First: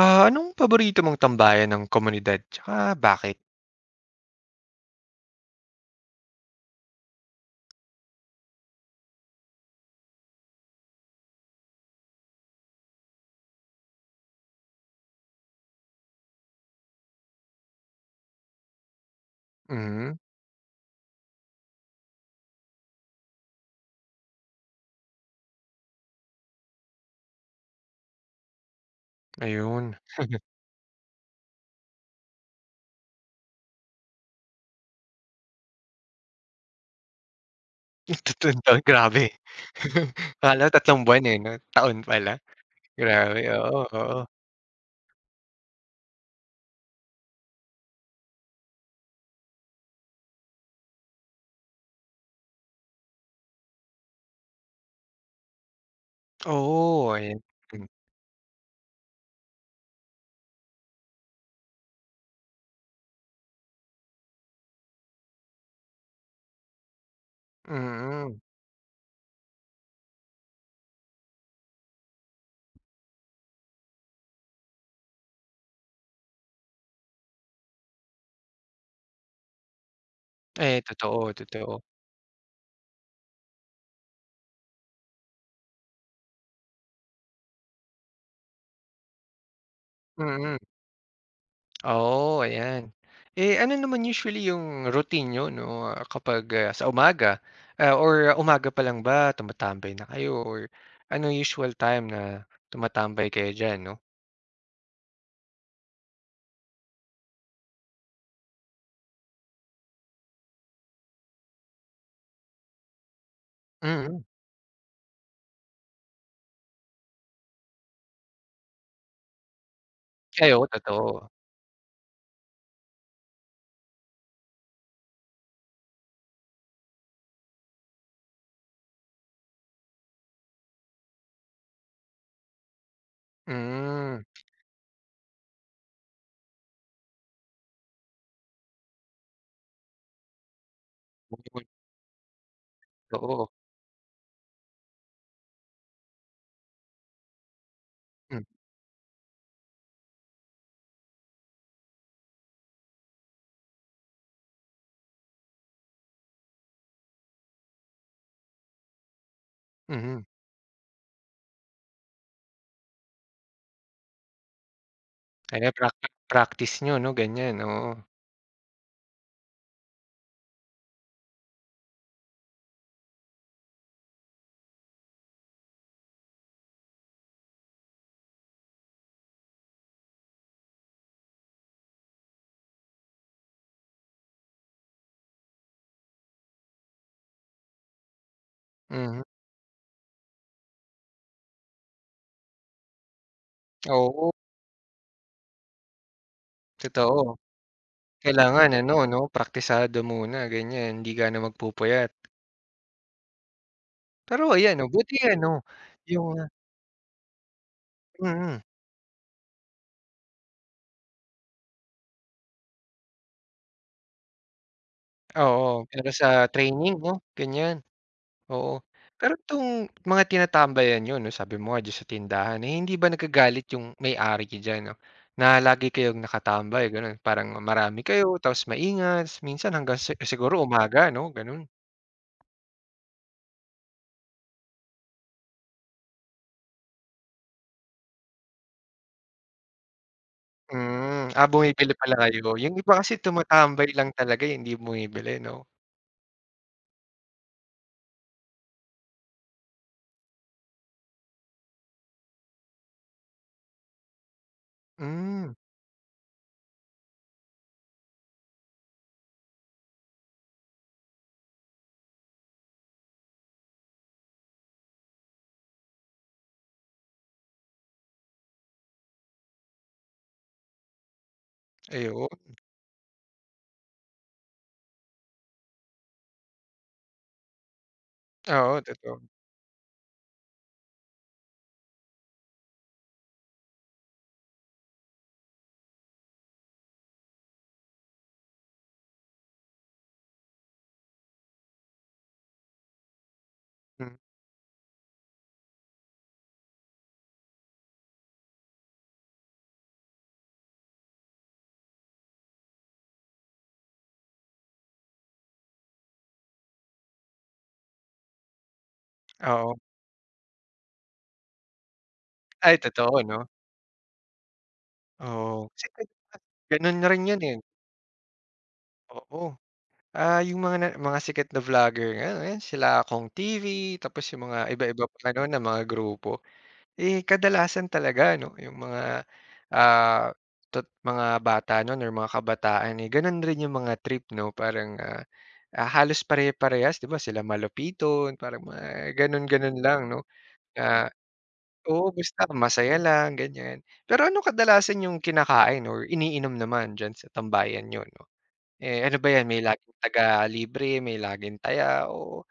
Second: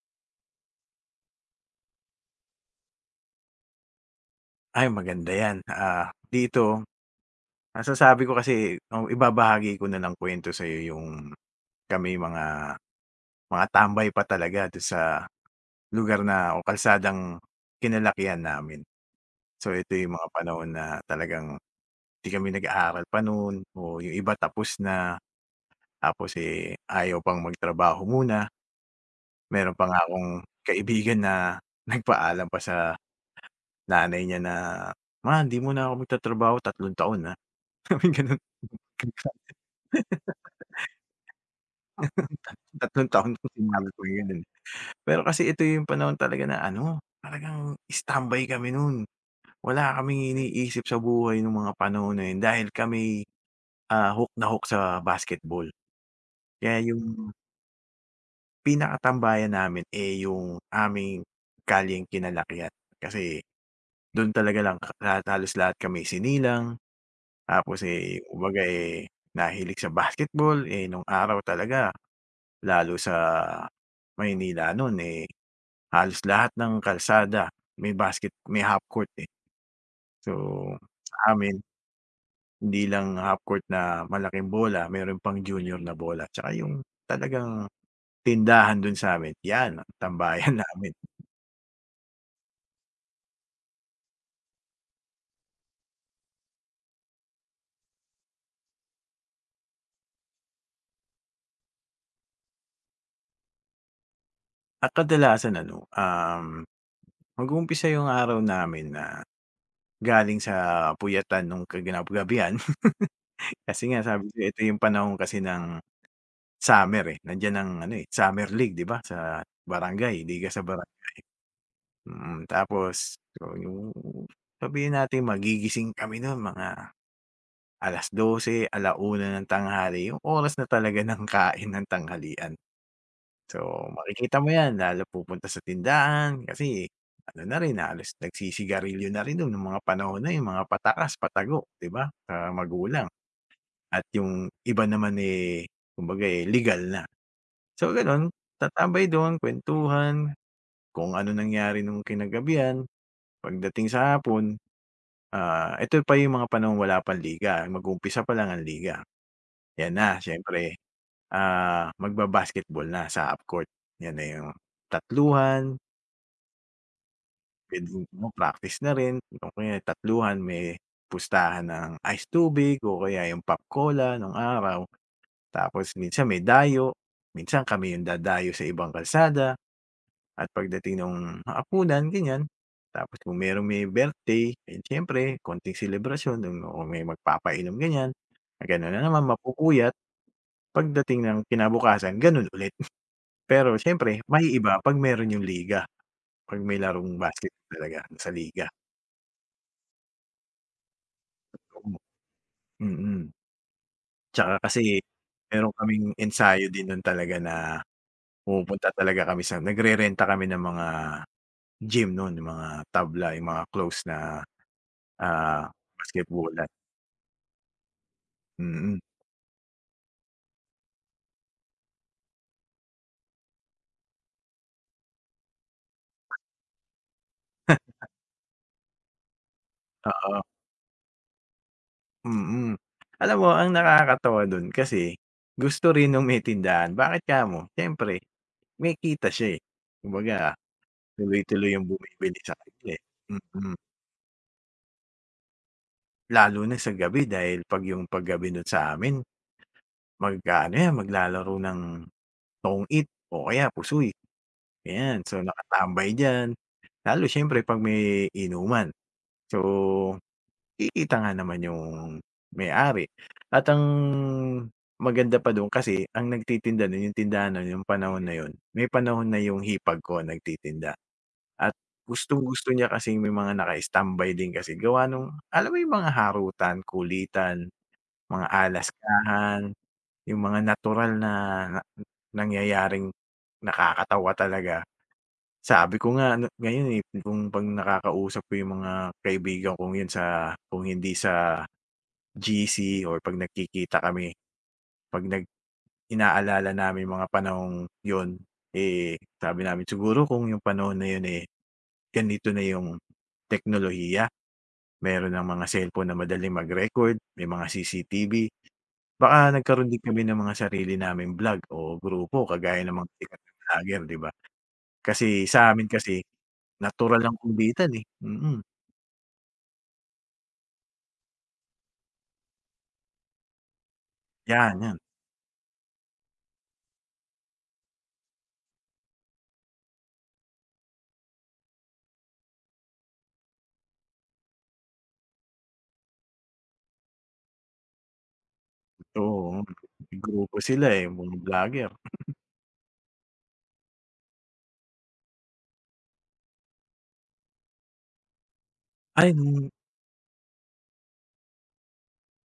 Ah, anong paborito mong tambayan ng komunidad tsaka bakit? Ay maganda yan, ah, dito masasabi ko kasi o ibabahagi ko na ng kuwento sa'yo yung kami mga tambay pa talaga dun sa lugar na o kalsadang kinalakihan namin. So ito Mhm, yung mga panahon na talagang di kami nag-aaral pa nun o yung iba tapos na, tapos, eh, ayaw pang magtrabaho muna. Meron pa ayun. nga akong kaibigan na nagpaalam pa sa nanay niya na, "Ma, hindi mo na ako magtatrabaho, tatlong taon, na." Sabi ganun. Tatlong taon, grabe. Akala ko tatlong buwan, eh, 'no, taon pala. Tatlong taon Grabe, kung oo, sinali ko oo. yun, eh. Pero kasi ito yung panahon talaga na ano, talagang standby kami nun. Wala kaming iniisip sa buhay nung mga panahon na yun dahil kami, hook na hook sa basketball. Kaya Oo, yung ayan. Hmm, pinakatambayan namin, eh, yung aming kalyeng kinalakihan. Kasi dun talaga lang ka lahat halos lahat kami sinilang, tapos, eh, mm. kumbaga, eh, nahilig sa basketball. Eh, nung araw talaga lalo sa Maynila nun, eh, halos lahat ng kalsada may basket may half court, eh. So, Eh, totoo, sa amin totoo. hindi lang half court na malaking bola, mayroon pang junior na bola tsaka yung talagang tindahan dun sa'min, 'yan ang tambayan Mm, namin. oo, ayan. Eh, ano naman usually yung routine niyo 'no, kapag, sa umaga, or umaga pa lang ba tumatambay na kayo, or ano usual time na tumatambay kayo diyan, 'no? At kadalasan ano, mag-uumpisa yung araw namin na galing sa puyatan nung kinagabihan kasi nga Mm. sabi ko ito yung panahon kasi ng summer, eh, nandiyan ang ano, eh, summer league 'di ba sa barangay, liga Ay, sa oo, bara. totoo. Mm, tapos so yung sabihin natin magigising kami nun mga 12:00, 1:00 ng tanghali, yung oras na talaga ng kain ng tanghalian. So, Hmm, makikita mo yan lalo pupunta sa tindahan kasi ano na rin, halos nagsisigarilyo na rin nun nung mga panahon na yung mga patakas, patago, 'di ba, sa magulang totoo. at yung iba naman, eh, kumbaga, eh, legal na. So ganun, Hmm, tatambay dun, kwentuhan, kung ano nangyari nung kinagabihan, pagdating sa hapon. Ah, ito pa yung mga panahong wala pang liga, mag-uumpisa pa lang ang liga. 'Yan na mhm. siyempre, ah, magba-basketball na sa half court. 'Yan na yung Kaya tatluhan, practice practice niyo 'no, ganyan, oo. puwedeng mo practice na rin o kaya tatluhan may pustahan ng ice tubig o kaya yung pop cola nung araw. Tapos minsan may dayo, minsan kami yung dadayo sa ibang kalsada. At pagdating ng hapunan ganyan, tapos kung merong may birthday, eh, siyempre konting selebrasyon nung kung may magpapainom ganyan, gano'n na Mhm, naman mapupuyat. Pagdating ng kinabukasan gano'n ulit. Pero siyempre oo, maiiba 'pag meron yung liga, 'pag may larong totoo. basket talaga sa liga. Kailangan ano 'no, praktisado muna ganyan, hindi ka na Oo, magpupuyat. mm. Pero Tsaka ayan 'no, kasi buti ano, meron kaming yung, ensayo din nun talaga na mm, pumupunta talaga kami sa nagre-renta kami ng mga gym noon yung mga tabla, yung mga close na, ah, oo, para sa basketbolan. training 'no, ganyan. Oo. Mm. Pero itong mga tinatambayan niyo 'no, sabi mo nga diyan sa tindahan, eh, hindi ba nagagalit yung may-ari diyan 'no, na lagi kayong nakatambay gano'n, parang marami kayo tapos maingat, minsan hanggang si Oo, siguro umaga 'no, gano'n? mm. Alam mo ang nakakatuwa dun kasi gusto rin nung may tindahan, bakit kamo siyempre may kita siya, eh. Kumbaga Hmm, tuloy-tuloy yung bumibili pala bumibili kayo. sa Yung iba kanya, eh, kasi mm. tumatambay lang talaga, eh, hindi bumibili 'no? Lalo na sa gabi dahil 'pag yung paggabi dun sa'min mag-aano yan, maglalaro ng tong-it o kaya pusoy, ganyan. So Hmm, nakatambay diyan, lalo siyempre 'pag may inuman. So kikita nga naman yung may-ari at ang maganda pa dun kasi ang nagtitinda nun yung tindahan nun yung panahon na yon may panahon na yung hipag ko nagtitinda at ayun. gustong-gusto niya kasing may mga naka-standby din kasi gawa nung alam mo yung mga harutan, kulitan, mga Oo, totoo. alaskahan, yung mga natural na na nangyayaring nakakatawa talaga. Sabi ko nga ano ngayon, eh, kung 'pag nakakausap ko yung mga kaibigan kong yun sa kung hindi sa GC or 'pag nagkikita Hmm, kami, 'pag nag inaalala namin mga panahong yun, eh, sabi namin, "Siguro kung yung panahon na yun, eh, ganito na yung teknolohiya, meron ng mga cellphone na madaling mag-record, may mga CCTV." Baka oo. nagkaroon din kami ng mga sarili namin vlog o grupo Ay, kagaya ng mga totoo sikat 'no? na vlogger, 'di ba? Kasi Oo. sa amin Kasi kasi gano'n na natural rin lang 'yan, eh. kumbitan, eh, mm. Oo. Ah, yung mga sikat na vlogger nga ayan sila Kong TV, tapos yung mga 'Yan, 'yan, iba-iba pa ano na mga grupo. Eh, kadalasan talaga ano yung mga, ah, tot mga bata nun, or mga kabataan, eh, ganun rin yung mga trip 'no, parang, halos pare-parehas 'di ba sila Malupiton, parang mga oo, ganun-ganun lang may 'no, grupo sila, eh, na mga vlogger. oo, basta masaya lang ganyan. Pero ano kadalasan yung kinakain or iniinom naman diyan sa tambayan niyo 'no? Eh, ano ba Ay, 'yan, may nung laging taga-libre, may laging taya o,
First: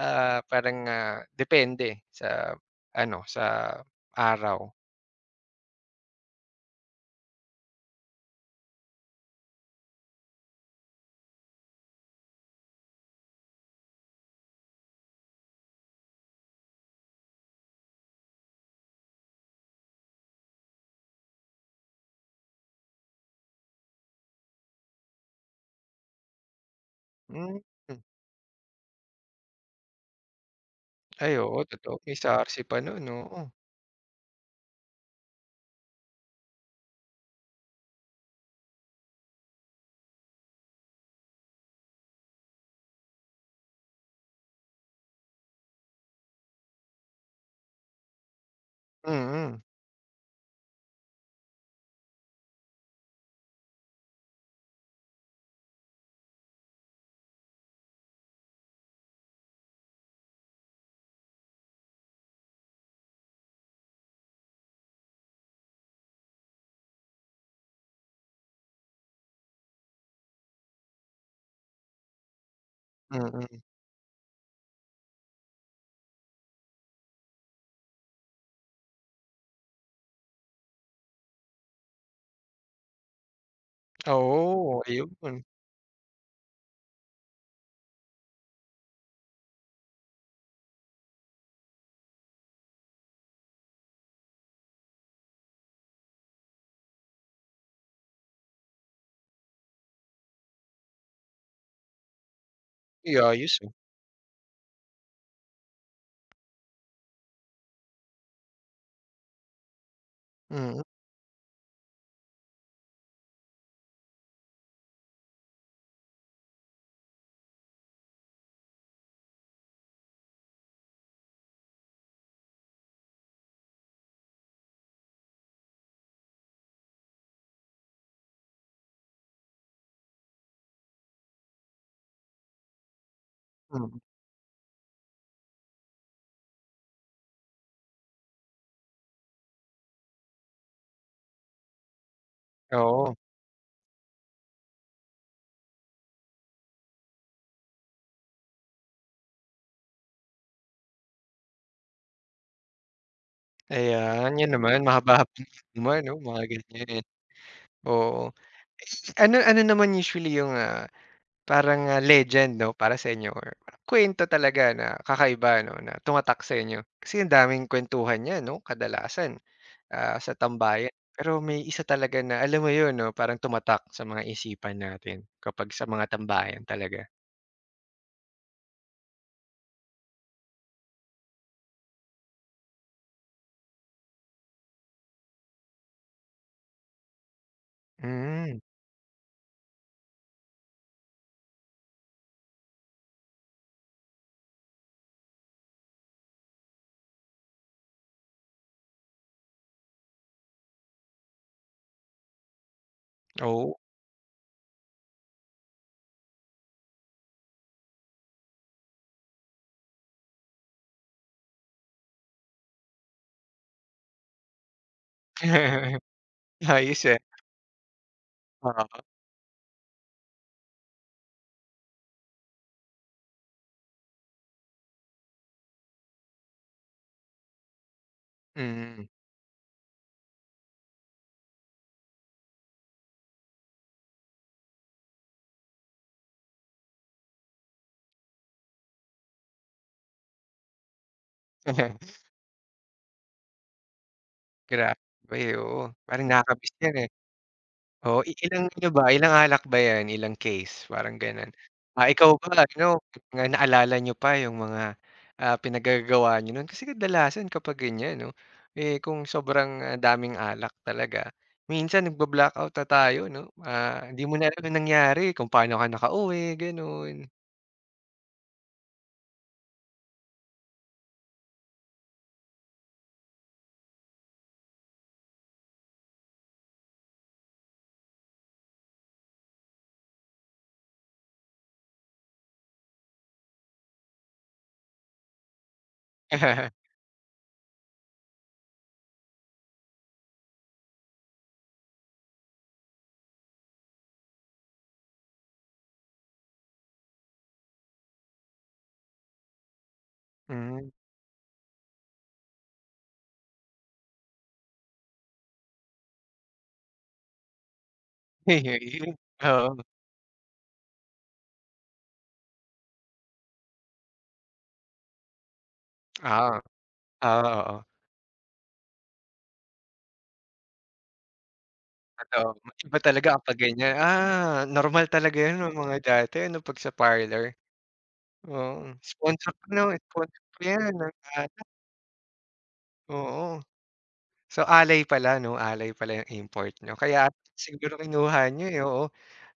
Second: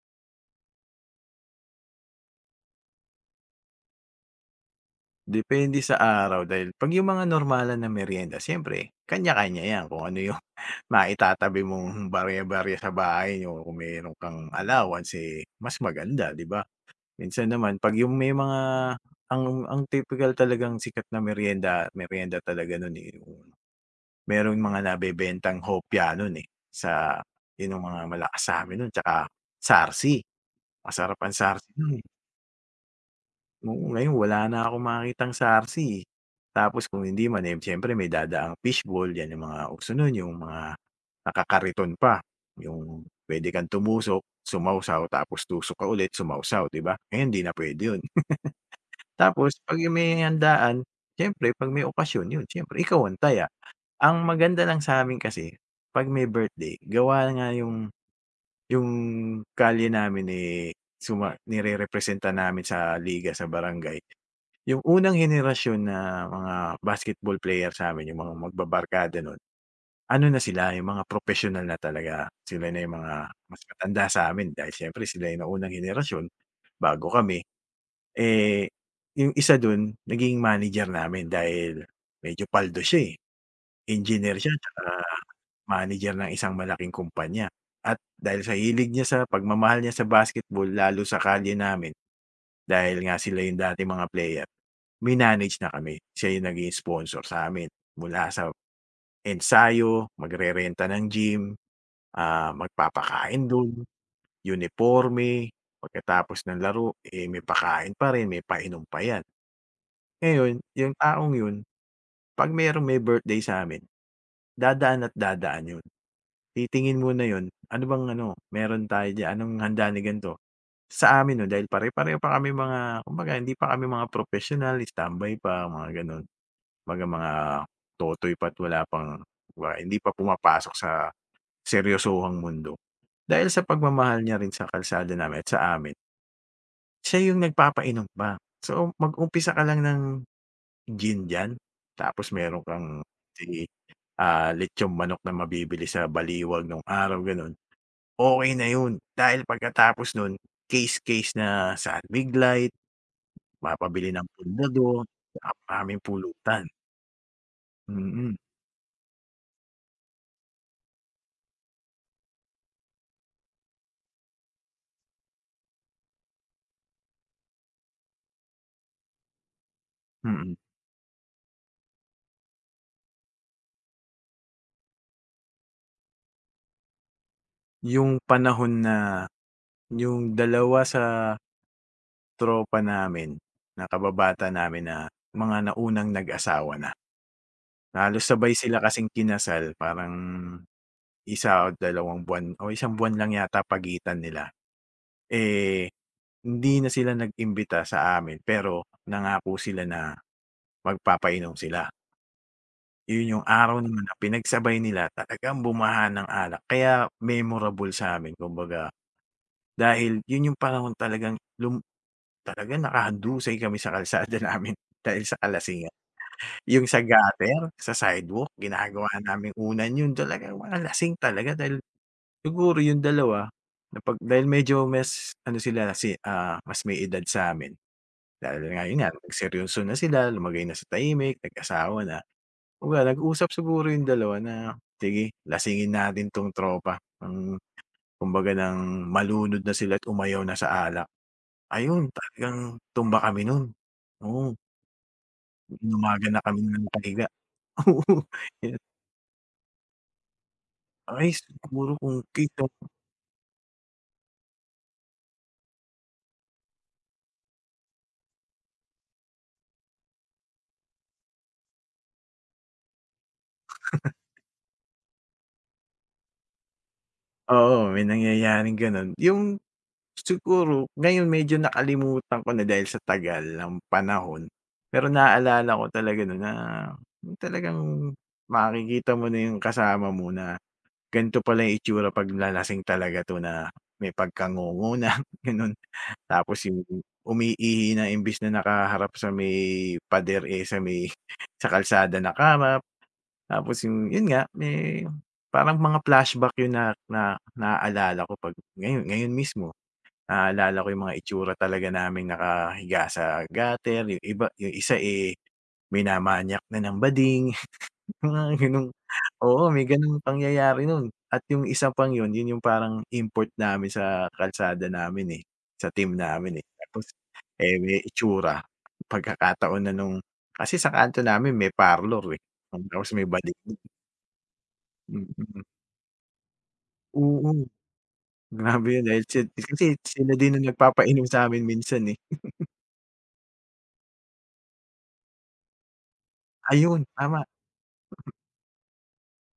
parang, depende sa ano, sa araw. depende sa araw dahil 'pag yung mga normalan na merienda siyempre kanya-kanya 'yan kung ano yung maitatabi mong barya-barya sa bahay niyo kung meron kang allowance, eh, mas maganda, 'di ba? Minsan naman 'pag yung may mga ang tipikal talagang sikat na merienda merienda talaga nun, eh, yung merong mga nabebentang hopya nun, eh, sa Hmm, yun ang mga malakas sa'min nun tsaka sarsi, masarap ay, ang oo, totoo. sarsi. May SARC pa no'n, oo. Oo, ngayon wala na akong makitang SARSI, eh. Tapos kung hindi man, eh, siyempre may dadaang fishball, 'yan ang mga uso no'n, yung mga nakakariton pa, yung pwede kang tumusok, sumawsaw, tapos tusok ka ulit, sumawsaw, 'di ba? Ngayon hindi na puwede 'yun. Tapos Mm, 'pag may handaan, siyempre 'pag may okasyon, 'yun siyempre ikaw ang taya. Ang maganda lang sa amin kasi 'pag may birthday, gawa nga yung yung kalye namin, eh, suma nirerepresenta namin sa liga sa barangay. Yung unang henerasyon na mga basketball player sa'min, yung mga magbabarkada nun, ano na sila, yung mga propesyonal na talaga. Sila na yung mga mm. mas matanda sa'min dahil siyempre sila yung naunang henerasyon bago kami. Eh, yung isa dun naging manager namin dahil medyo paldo siya, eh. Engineer siya tsaka Oo, ayun. manager ng isang malaking kumpanya at dahil sa hilig niya sa pagmamahal niya sa basketball lalo sa kalye namin, dahil nga sila yung dating mga player, minanage na kami, siya yung naging sponsor sa amin mula sa ensayo, magrerenta ng gym, ah, magpapakain Ayos, ah. dun, uniporme, pagkatapos ng laro, eh, may pakain pa rin, may painom pa yan. Ngayon, Mm, yung taong yun 'pag merong may birthday sa'min, dadaan at dadaan yun. Titingin muna yun, "Ano bang ano, meron tayo diyan, anong handa ni gan'to?" Sa amin no dahil pare-pareho pa kami mga kumbaga hindi pa kami mga propesyonal, standby pa, mga gano'n. 'Baga mga totoy pa't wala pang hindi pa pumapasok sa seryosohang mundo. Dahil sa mm. pagmamahal niya rin sa kalsada namin at sa amin, siya yung nagpapainom pa. So, mag-umpisa ka lang ng gin diyan, tapos meron kang Oo, si, ah, lechong manok na mabibili sa baliwag nung araw, gano'n, okey na yun. Dahil pagkatapos nun, case-case na sa Big Light, mapabili ng ayan. 'Yan naman pundado, mahaba-haba saka naman aming 'no, mga pulutan. ganiyan. Oo. Mm, Ano ano naman usually yung, ah, parang, legend 'no, para sa inyo, or kuwento talaga na kakaiba 'no, na tumatak sa inyo? Kasi ang daming kuwentuhan niyan 'no, kadalasan, sa mm. tambayan. Pero may isa talaga na alam mo 'yun 'no, parang tumatak sa mga isipan natin kapag sa mga tambayan talaga. Yung panahon na yung dalawa sa tropa namin na kababata namin na mga naunang nag-asawa na. Halos sabay Hmm, sila kasing kinasal parang isa o dalawang buwan o isang buwan lang yata pagitan nila. Eh, hindi na sila nag-imbita sa amin pero nangako sila na magpapainom sila. Yun yung oo. araw naman na pinagsabay nila talagang bumaha ng alak kaya memorable sa sa'min kumbaga dahil yun yung panahon talagang talaga nakahadusay kami sa kalsada namin dahil sa kalasingan. Yung sa Ayos, ah. gutter, sa sidewalk, Oo, ginagawa naming unan yun talaga mga lasing talaga dahil siguro yung dalawa na pag dahil medyo mas ano sila si ah, mas may edad sa'min dahil nga yun mm. nga nagseryoso na sila, lumagay na sa tahimik, nag-asawa na. Kumbaga nag-usap siguro yung dalawa na, "Sige lasingin natin 'tong tropa." Ng kumbaga ng malunod na sila at umayaw na sa alak. Ayun talagang tumba kami nun. Oo. Grabe, oo. Inumaga Parang na kami nakakamiss ng 'yan, eh. nakahiga. Oo, Oo, ilang yun. ano ba, ilang alak ba 'yan, ilang case? Parang Ay, gano'n. siguro Ah, kung ikaw kaysa ba ano, na naalala niyo pa yung mga, pinaggagawa niyo no'n? Kasi kadalasan kapag ganyan 'no, eh, kung sobrang, daming alak talaga, minsan nagba-blackout na tayo 'no? Ah, hindi mo na alam yung nangyari, kung paano ka nakauwi, gano'n. oo, may nangyayaring gano'n. Yung siguro ngayon medyo nakalimutan ko na dahil sa tagal ng panahon, pero naalala ko talaga no'n na yung talagang makikita mo na yung kasama mo na ganito pala yung itsura 'pag lalasing talaga 'to na may pagkangungo na, gano'n. Tapos yung umiihi na imbes na nakaharap sa may pader, eh, sa may sa kalsada na kama. Tapos yung yun nga, eh, parang mga flashback yun na na naaalala ko 'pag ngayon ngayon mismo, naaalala ko Hmm, yung mga itsura talaga naming nakahiga sa gutter, yung iba yung isa, eh, minamanyak na ng bading, mga ganong oo, oo. may ganong pangyayari nun. At yung isa pang yun, yun yung parang import namin sa kalsada namin, eh, sa team Oo. namin, eh. Tapos, Oo, oo, eh, may itsura, pagkakataon na nung kasi sa kanto namin may parlor, eh, totoo. Iba tapos may talaga kapag bading. ganyan. Ah, normal talaga 'yun Mm. nung mga dati ano, 'pag sa Oo, parlor. Oo, grabe yun dahil sponsor pa 'no, kasi sila sponsor din pa ang 'yan ng nagpapainom sa'min alak, minsan, eh. oo. So, alay pala 'no, alay pala yung import niyo, Ayun, kaya tama, siguro kinuha niyo, eh, oo.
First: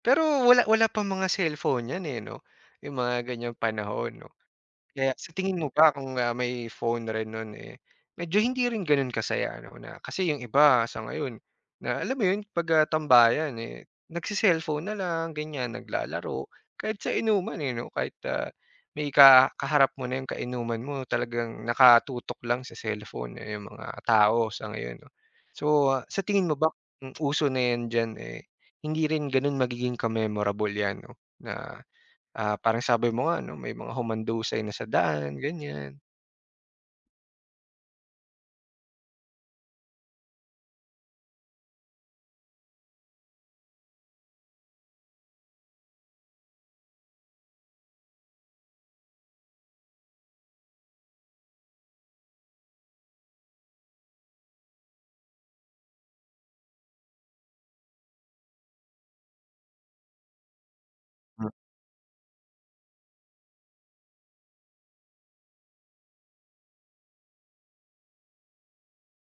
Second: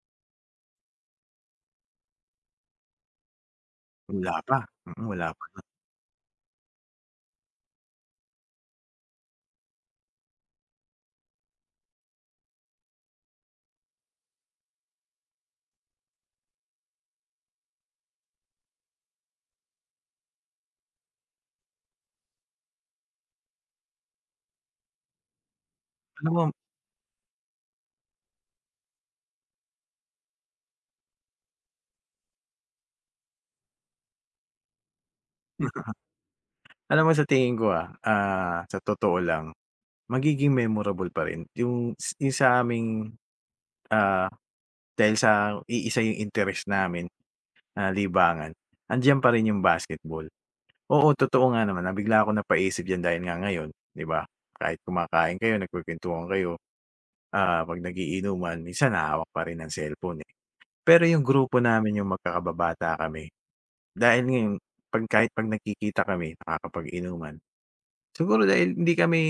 Pero wala wala pa mga cellphone niyan, eh, 'no, yung mga ganyang panahon 'no? wala pa, mm, Kaya wala sa pa. tingin mo ba kung, may phone rin nun, eh, medyo hindi rin ganun kasaya ano na kasi yung iba sa ngayon, na alam mo yun pag, tambayan, eh, nagse-cellphone na lang ganyan, naglalaro kahit sa inuman, eh, 'no, kahit, may kaharap mo na yung kainuman mo, talagang nakatutok lang sa cellphone, eh, yung mga tao sa ngayon 'no. So, sa Alam mo, tingin mo ba kung uso na yan diyan, eh, hindi rin ganun magiging ka-memorable yan 'no na, ah, parang sabi mo nga 'no, may mga humandusay na sa daan, ganyan. alam mo sa tingin ko, ah, sa totoo lang, magiging memorable pa rin yung sa aming, ah, dahil sa iisa yung interest namin na libangan, andiyan pa rin yung basketball. Oo, totoo nga naman na bigla ako napaisip diyan dahil nga ngayon, 'di ba, kahit kumakain kayo, nagkukuwentuhan kayo, ah, 'pag nagiinuman minsan hahawak pa rin ng cellphone, eh. Pero yung Hmm. grupo namin yung magkakababata kami, dahil ngayon 'pag kahit 'pag nagkikita kami nakakapag-inuman, siguro dahil hindi kami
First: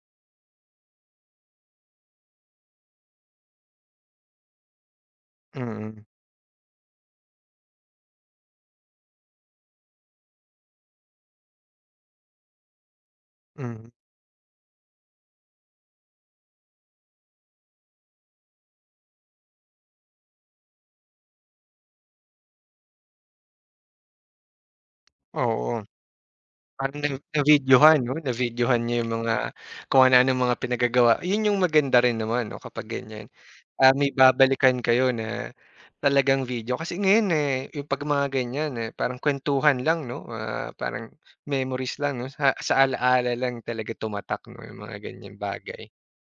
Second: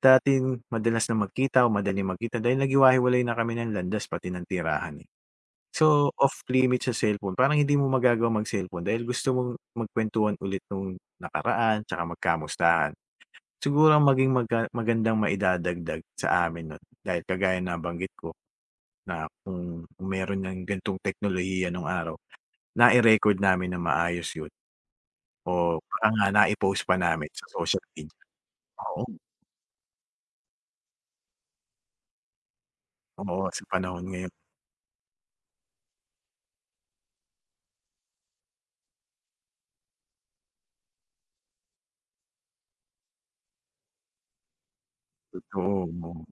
dati madalas na magkita o madaling magkita dahil naghiwa-hiwalay na kami ng landas pati ng tirahan, eh. Mm, So, off limit sa cellphone parang hindi mo magagawa mag-cellphone dahil gusto mong magkuwentuhan ulit nung nakaraan tsaka magkamustahan. mm, Siguro ang maging magandang maidadagdag sa amin nun, dahil kagaya na banggit ko na kung meron ng ganitong teknolohiya nung araw, nai-record namin nang maayos yun o oo. baka nga nai-post pa Parang na namin sa social na-videohan 'no, media. na-videohan niya Oo, yung mga kung ano-anong mga pinagagawa. Yun yung maganda rin naman 'no, kapag ganyan. oo, sa Ah, panahon may ngayon, babalikan kayo na talagang video. Kasi ngayon, eh, yung 'pag mga ganyan, eh, parang kuwentuhan lang 'no, ah, parang memories lang 'no, sa ala-ala lang talaga tumatak 'no, yung mga ganyang bagay. totoo, oo.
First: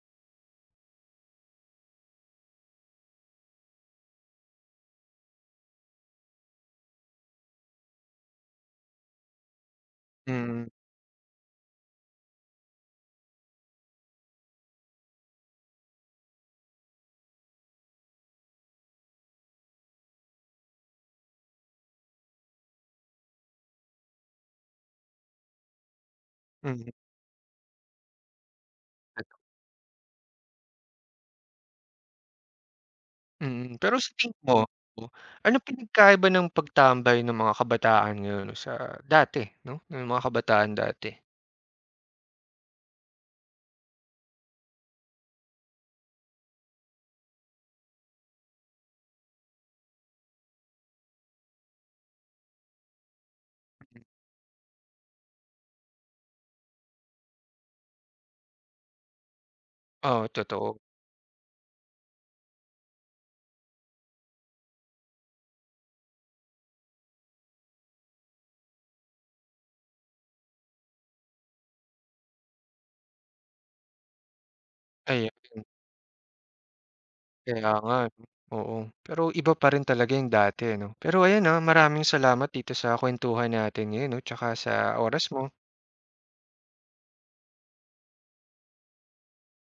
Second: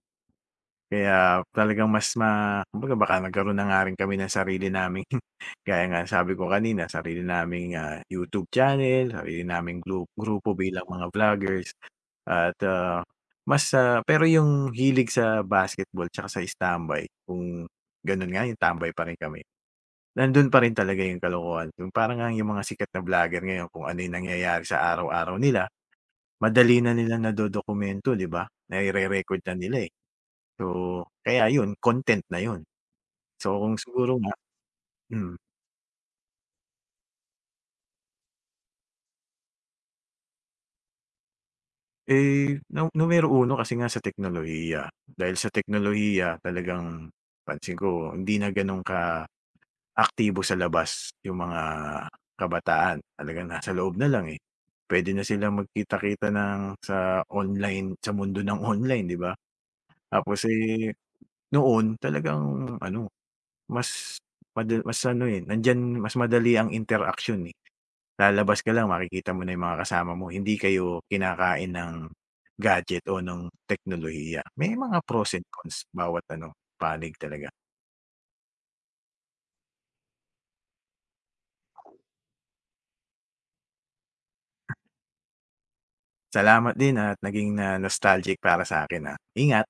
Kaya talagang mas kumbaga baka nagkaroon na nga rin kami ng sarili naming gaya nga sabi ko kanina, sarili naming, ah, YouTube channel, sarili naming grupo Mm, bilang mga vloggers at, ah, pero yung hilig sa basketball tsaka sa standby kung ganun nga, yung tambay pa rin kami. Nandun pa rin talaga yung kalokohan, yung parang ngang yung mga sikat na vlogger ngayon kung ano yung nangyayari sa araw-araw nila, madali mhm. na nilang nadodokumento 'di ba? Naire-record na nila, eh. So, kaya yun content na yun. So, Mm, kung pero sa siguro nga tingin mo, hmm, ano pinagkaiba ng pagtambay ng mga kabataan ngayon 'no, sa dati 'no, ng mga kabataan dati? eh, numero uno kasi nga sa teknolohiya, dahil sa teknolohiya talagang pansin ko hindi na ganun ka aktibo sa labas yung mga kabataan, talagang nasa loob na lang, eh. Pwede na silang magkita-kita ng sa online sa mundo ng online, 'di ba? Oo, Tapos, totoo. eh, noon talagang ano, mas mas ano, eh, nandiyan mas madali ang interaksyon, eh. Lalabas ka lang makikita mo na yung mga kasama mo, hindi kayo kinakain ng gadget o ng teknolohiya. May mga Ayan, pros and cons bawat ano, panig talaga. kaya nga 'no? Oo. Pero iba pa rin talaga yung dati 'no. Pero ayan, ah, maraming salamat dito sa kuwentuhan natin ngayon 'no, 'tsaka sa oras mo. Salamat din at naging na nostalgic para sa akin ah. Ingat.